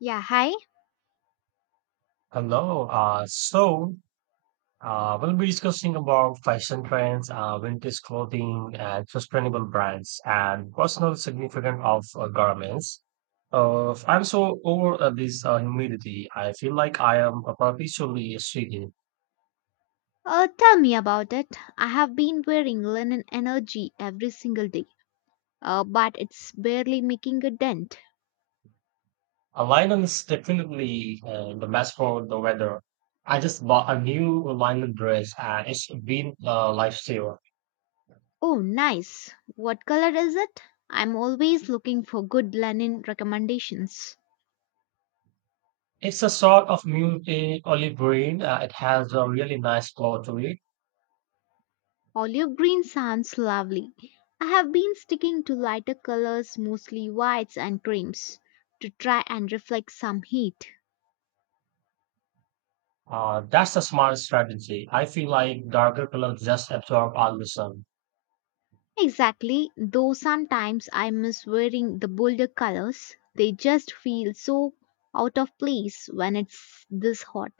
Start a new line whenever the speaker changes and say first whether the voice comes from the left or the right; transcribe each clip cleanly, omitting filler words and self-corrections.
left: Yeah, hi.
right: Hello. We'll be discussing about fashion trends, vintage clothing, and sustainable brands, and personal significance of garments. I'm so over this humidity. I feel like I am perpetually sweating.
left: Tell me about it. I have been wearing linen energy every single day, but it's barely making a dent.
right: A linen is definitely the best for the weather. I just bought a new linen dress, and it's been a lifesaver.
left: Oh, nice. What color is it? I'm always looking for good linen recommendations.
right: It's a sort of mutate olive green. It has a really nice color to it.
left: Olive green sounds lovely. I have been sticking to lighter colors, mostly whites and creams, to try and reflect some heat.
right: That's the smart strategy. I feel like darker colors just absorb all the sun.
left: Exactly, though sometimes I miss wearing the bolder colors. They just feel so out of place when it's this hot.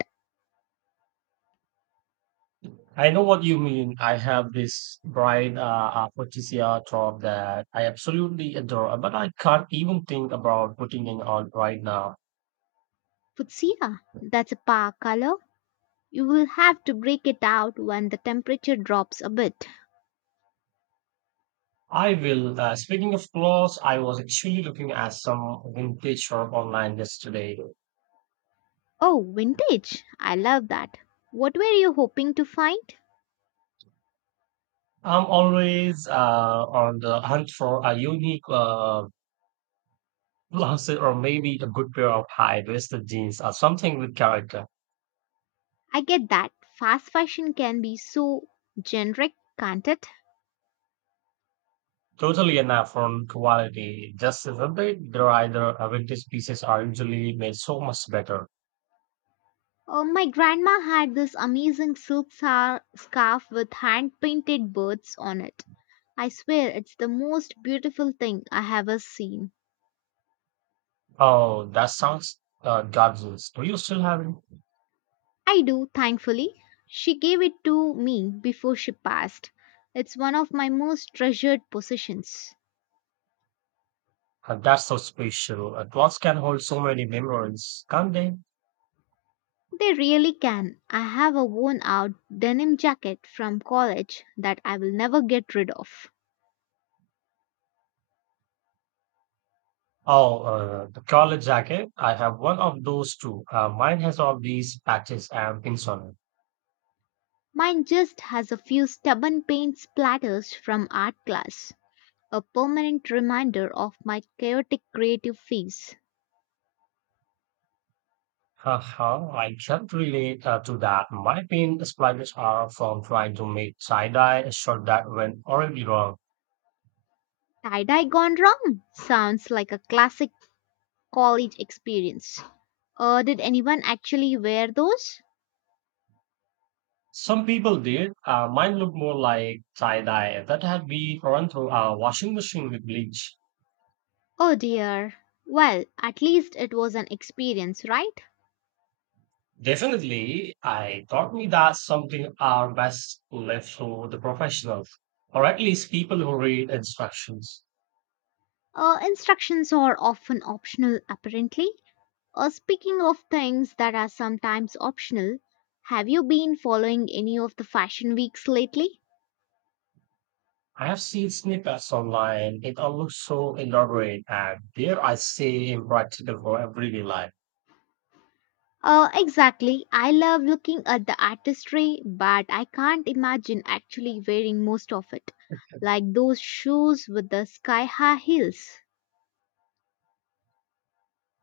right: I know what you mean. I have this bright aphrodisia top that I absolutely adore, but I can't even think about putting in on right now.
left: Fuchsia, that's a par color. You will have to break it out when the temperature drops a bit.
right: I will. Speaking of clothes, I was actually looking at some vintage shop online yesterday.
left: Oh, vintage. I love that. What were you hoping to find?
right: I'm always on the hunt for a unique blouses or maybe a good pair of high-waisted jeans or something with character.
left: I get that. Fast fashion can be so generic, can't it?
right: Totally enough on quality, just isn't it? There are either vintage pieces are usually made so much better.
left: Oh, my grandma had this amazing silk scarf with hand painted birds on it. I swear it's the most beautiful thing I have ever seen.
right: Oh, that sounds gorgeous. Do you still have it?
left: I do, thankfully. She gave it to me before she passed. It's one of my most treasured possessions.
right: That's so special. A cloth can hold so many memories, can't they?
left: They really can. I have a worn out denim jacket from college that I will never get rid of.
right: Oh, the collar jacket. I have one of those too. Mine has all these patches and pins on it.
left: Mine just has a few stubborn paint splatters from art class, a permanent reminder of my chaotic creative phase.
right: Haha, I can't relate to that. My pin splotches are from trying to make tie-dye a shirt that went horribly wrong.
left: Tie dye gone wrong sounds like a classic college experience. Did anyone actually wear those?
right: Some people did. Mine looked more like tie dye that had been run through a washing machine with bleach.
left: Oh dear. Well, at least it was an experience, right?
right: Definitely, I taught me that something are best left to the professionals, or at least people who read instructions.
left: Instructions are often optional, apparently. Speaking of things that are sometimes optional, have you been following any of the fashion weeks lately?
right: I have seen snippets online. It all looks so elaborate and, dare I say, impractical for everyday life.
left: Exactly. I love looking at the artistry, but I can't imagine actually wearing most of it, like those shoes with the sky high heels.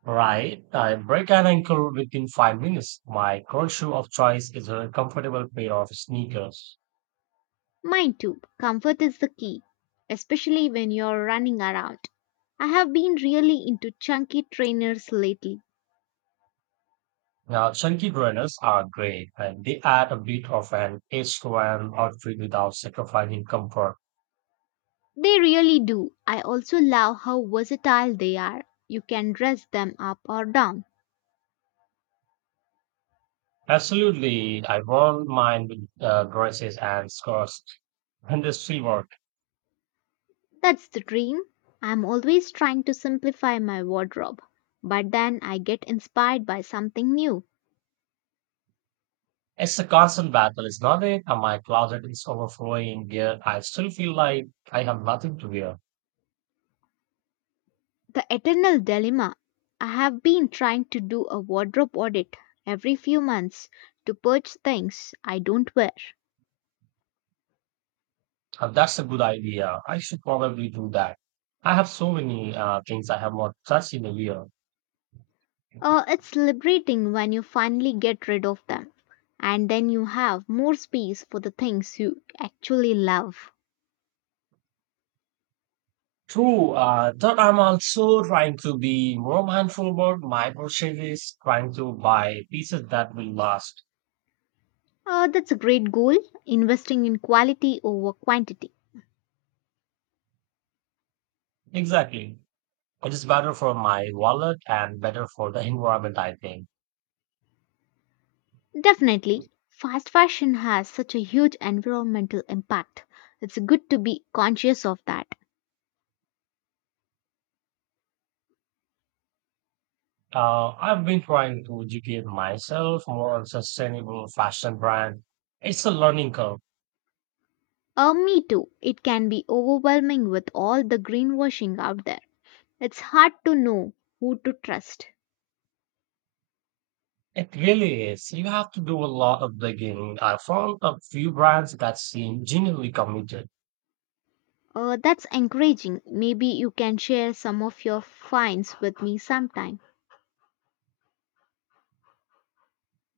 right: Right, I break an ankle within 5 minutes. My current shoe of choice is a comfortable pair of sneakers.
left: Mine too. Comfort is the key, especially when you're running around. I have been really into chunky trainers lately.
right: Now, chunky burners are great and they add a bit of an edge to an outfit without sacrificing comfort.
left: They really do. I also love how versatile they are. You can dress them up or down.
right: Absolutely, I won't mind with dresses and skirts and this free work.
left: That's the dream. I'm always trying to simplify my wardrobe, but then I get inspired by something new.
right: It's a constant battle, is not it? And my closet is overflowing yet I still feel like I have nothing to wear.
left: The eternal dilemma. I have been trying to do a wardrobe audit every few months to purge things I don't wear.
right: And that's a good idea. I should probably do that. I have so many things I have not touched in a year.
left: It's liberating when you finally get rid of them, and then you have more space for the things you actually love.
right: True, that I'm also trying to be more mindful about my purchases, trying to buy pieces that will last.
left: That's a great goal, investing in quality over quantity.
right: Exactly. It is better for my wallet and better for the environment, I think.
left: Definitely, fast fashion has such a huge environmental impact. It's good to be conscious of that.
right: I've been trying to educate myself more on sustainable fashion brand. It's a learning curve.
left: Me too, it can be overwhelming with all the greenwashing out there. It's hard to know who to trust.
right: It really is. You have to do a lot of digging. I found a few brands that seem genuinely committed.
left: That's encouraging. Maybe you can share some of your finds with me sometime.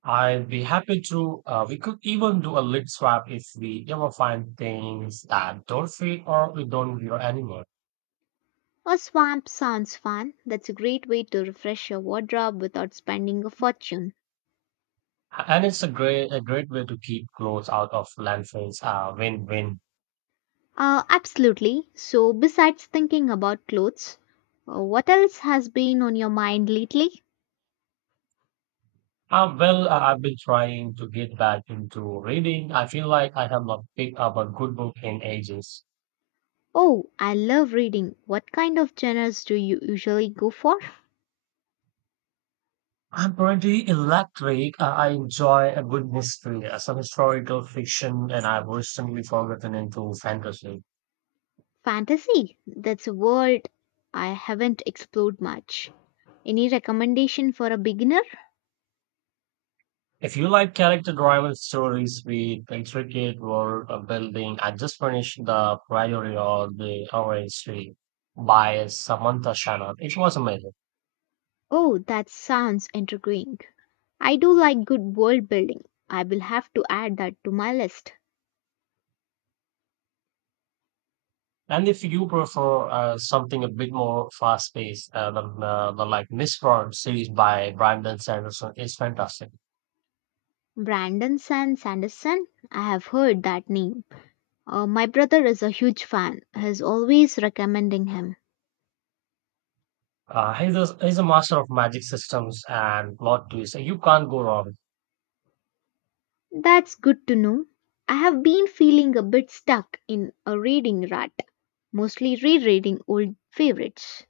right: I'd be happy to. We could even do a lid swap if we ever find things that don't fit or we don't wear anymore.
left: A swamp sounds fun. That's a great way to refresh your wardrobe without spending a fortune.
right: And it's a great way to keep clothes out of landfills. Win-win.
left: Absolutely. So, besides thinking about clothes, what else has been on your mind lately?
right: Well, I've been trying to get back into reading. I feel like I have not picked up a good book in ages.
left: Oh, I love reading. What kind of genres do you usually go for?
right: I'm pretty electric. I enjoy a good mystery, some historical fiction, and I've recently gotten into fantasy.
left: Fantasy. That's a world I haven't explored much. Any recommendation for a beginner?
right: If you like character-driven stories with intricate world building, I just finished The Priory of the Orange Tree by Samantha Shannon. It was amazing.
left: Oh, that sounds intriguing. I do like good world building. I will have to add that to my list.
right: And if you prefer something a bit more fast-paced, the like Miss World series by Brandon Sanderson is fantastic.
left: Brandon Sanderson, I have heard that name. My brother is a huge fan. He's always recommending him.
right: He's a master of magic systems and plot twists, so you can't go wrong.
left: That's good to know. I have been feeling a bit stuck in a reading rut, mostly rereading old favorites.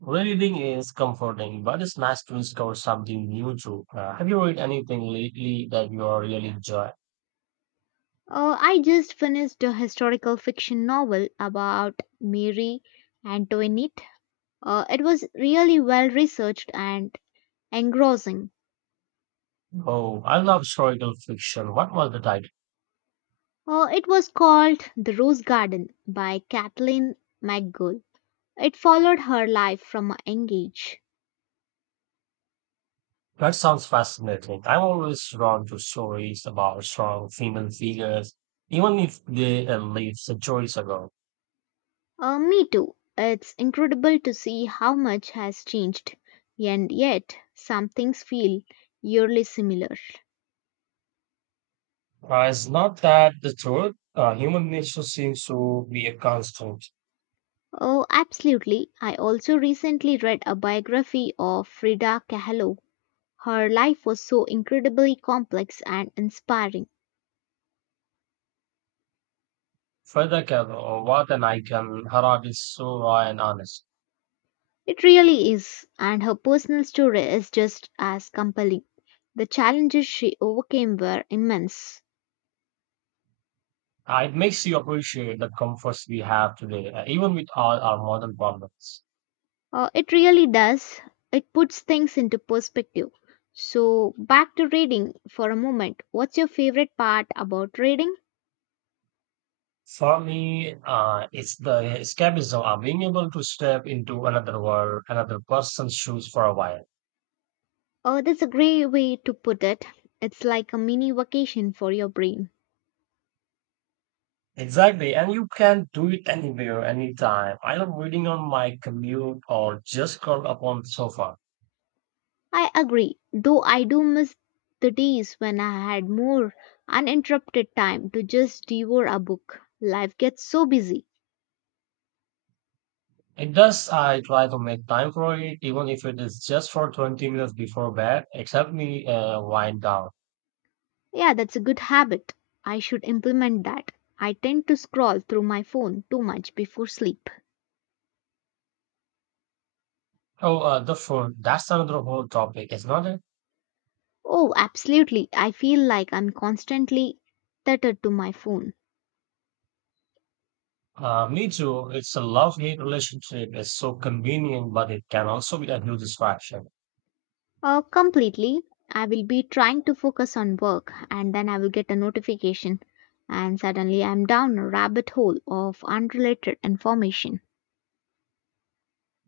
right: Reading is comforting, but it's nice to discover something new too. Have you read anything lately that you are really enjoy?
left: I just finished a historical fiction novel about Mary Antoinette. It was really well researched and engrossing.
right: Oh, I love historical fiction. What was the title?
left: It was called The Rose Garden by Kathleen McGull. It followed her life from a young age.
right: That sounds fascinating. I'm always drawn to stories about strong female figures, even if they lived centuries ago.
left: Me too. It's incredible to see how much has changed, and yet some things feel eerily similar.
right: It's not that the truth. Human nature seems to be a constant.
left: Oh, absolutely. I also recently read a biography of Frida Kahlo. Her life was so incredibly complex and inspiring.
right: Further, Kev, what an icon. Harad is so raw and honest.
left: It really is, and her personal story is just as compelling. The challenges she overcame were immense.
right: It makes you appreciate the comforts we have today, even with all our modern problems.
left: It really does. It puts things into perspective. So, back to reading for a moment. What's your favorite part about reading?
right: For me, it's the escapism of being able to step into another world, another person's shoes for a while.
left: That's a great way to put it. It's like a mini vacation for your brain.
right: Exactly, and you can do it anywhere, anytime. I love reading on my commute or just curled up on the sofa.
left: I agree, though I do miss the days when I had more uninterrupted time to just devour a book. Life gets so busy.
right: It does. I try to make time for it, even if it is just for 20 minutes before bed. It helps me wind down.
left: Yeah, that's a good habit. I should implement that. I tend to scroll through my phone too much before sleep.
right: Oh, the food. That's another whole topic, isn't it?
left: Oh, absolutely. I feel like I'm constantly tethered to my phone.
right: Me too. It's a love-hate relationship. It's so convenient, but it can also be a huge distraction.
left: Completely. I will be trying to focus on work and then I will get a notification and suddenly I'm down a rabbit hole of unrelated information.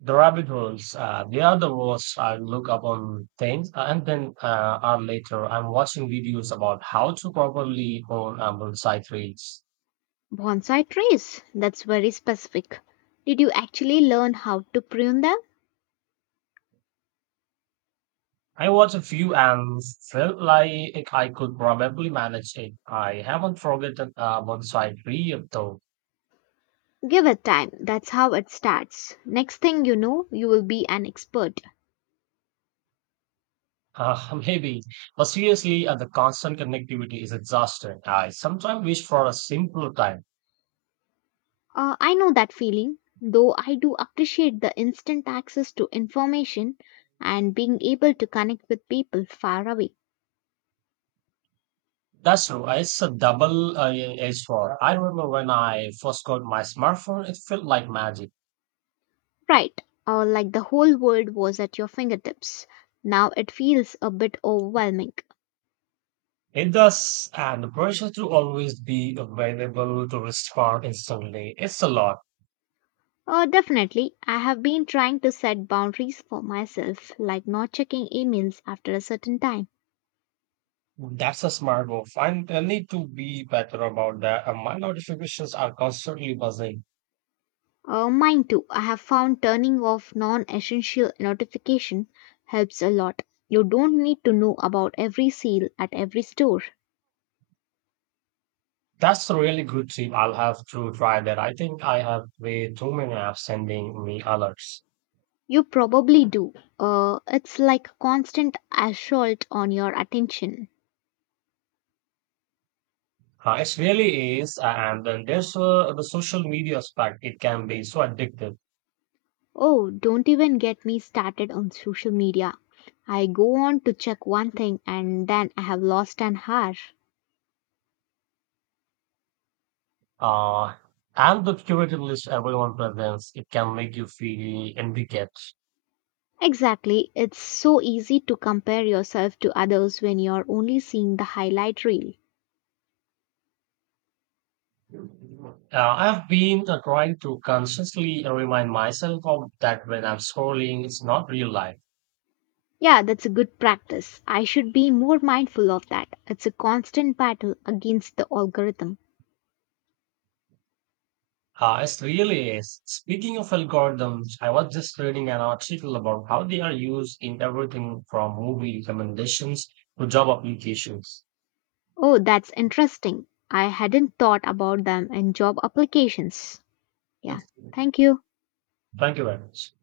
right: The rabbit holes. The other was I look up on things, and then hour later I'm watching videos about how to properly own a bonsai trees.
left: Bonsai trees. That's very specific. Did you actually learn how to prune them?
right: I watched a few and felt like I could probably manage it. I haven't forgotten a bonsai tree yet, though.
left: Give it time. That's how it starts. Next thing you know, you will be an expert.
right: Maybe, but seriously, the constant connectivity is exhausting. I sometimes wish for a simpler time.
left: I know that feeling, though I do appreciate the instant access to information and being able to connect with people far away.
right: That's true. It's a double edged sword. I remember when I first got my smartphone, it felt like magic.
left: Right, like the whole world was at your fingertips. Now it feels a bit overwhelming.
right: It does, and the pressure to always be available to respond instantly. It's a lot.
left: Definitely, I have been trying to set boundaries for myself, like not checking emails after a certain time.
right: That's a smart move. I need to be better about that. And my notifications are constantly buzzing.
left: Mine too. I have found turning off non essential notification helps a lot. You don't need to know about every sale at every store.
right: That's a really good tip. I'll have to try that. I think I have way too many apps sending me alerts.
left: You probably do. It's like constant assault on your attention.
right: It really is. And then there's the social media aspect. It can be so addictive
left: Oh, don't even get me started on social media. I go on to check one thing and then I have lost an hour.
right: uh, and the curated list everyone presents, it can make you feel inadequate.
left: Exactly. It's so easy to compare yourself to others when you're only seeing the highlight reel.
right: Uh, I've been trying to consciously remind myself of that when I'm scrolling, it's not real life.
left: Yeah, that's a good practice. I should be more mindful of that. It's a constant battle against the algorithm.
right: It really is. Speaking of algorithms, I was just reading an article about how they are used in everything from movie recommendations to job applications.
left: Oh, that's interesting. I hadn't thought about them in job applications. Yeah, thank you.
right: Thank you very much.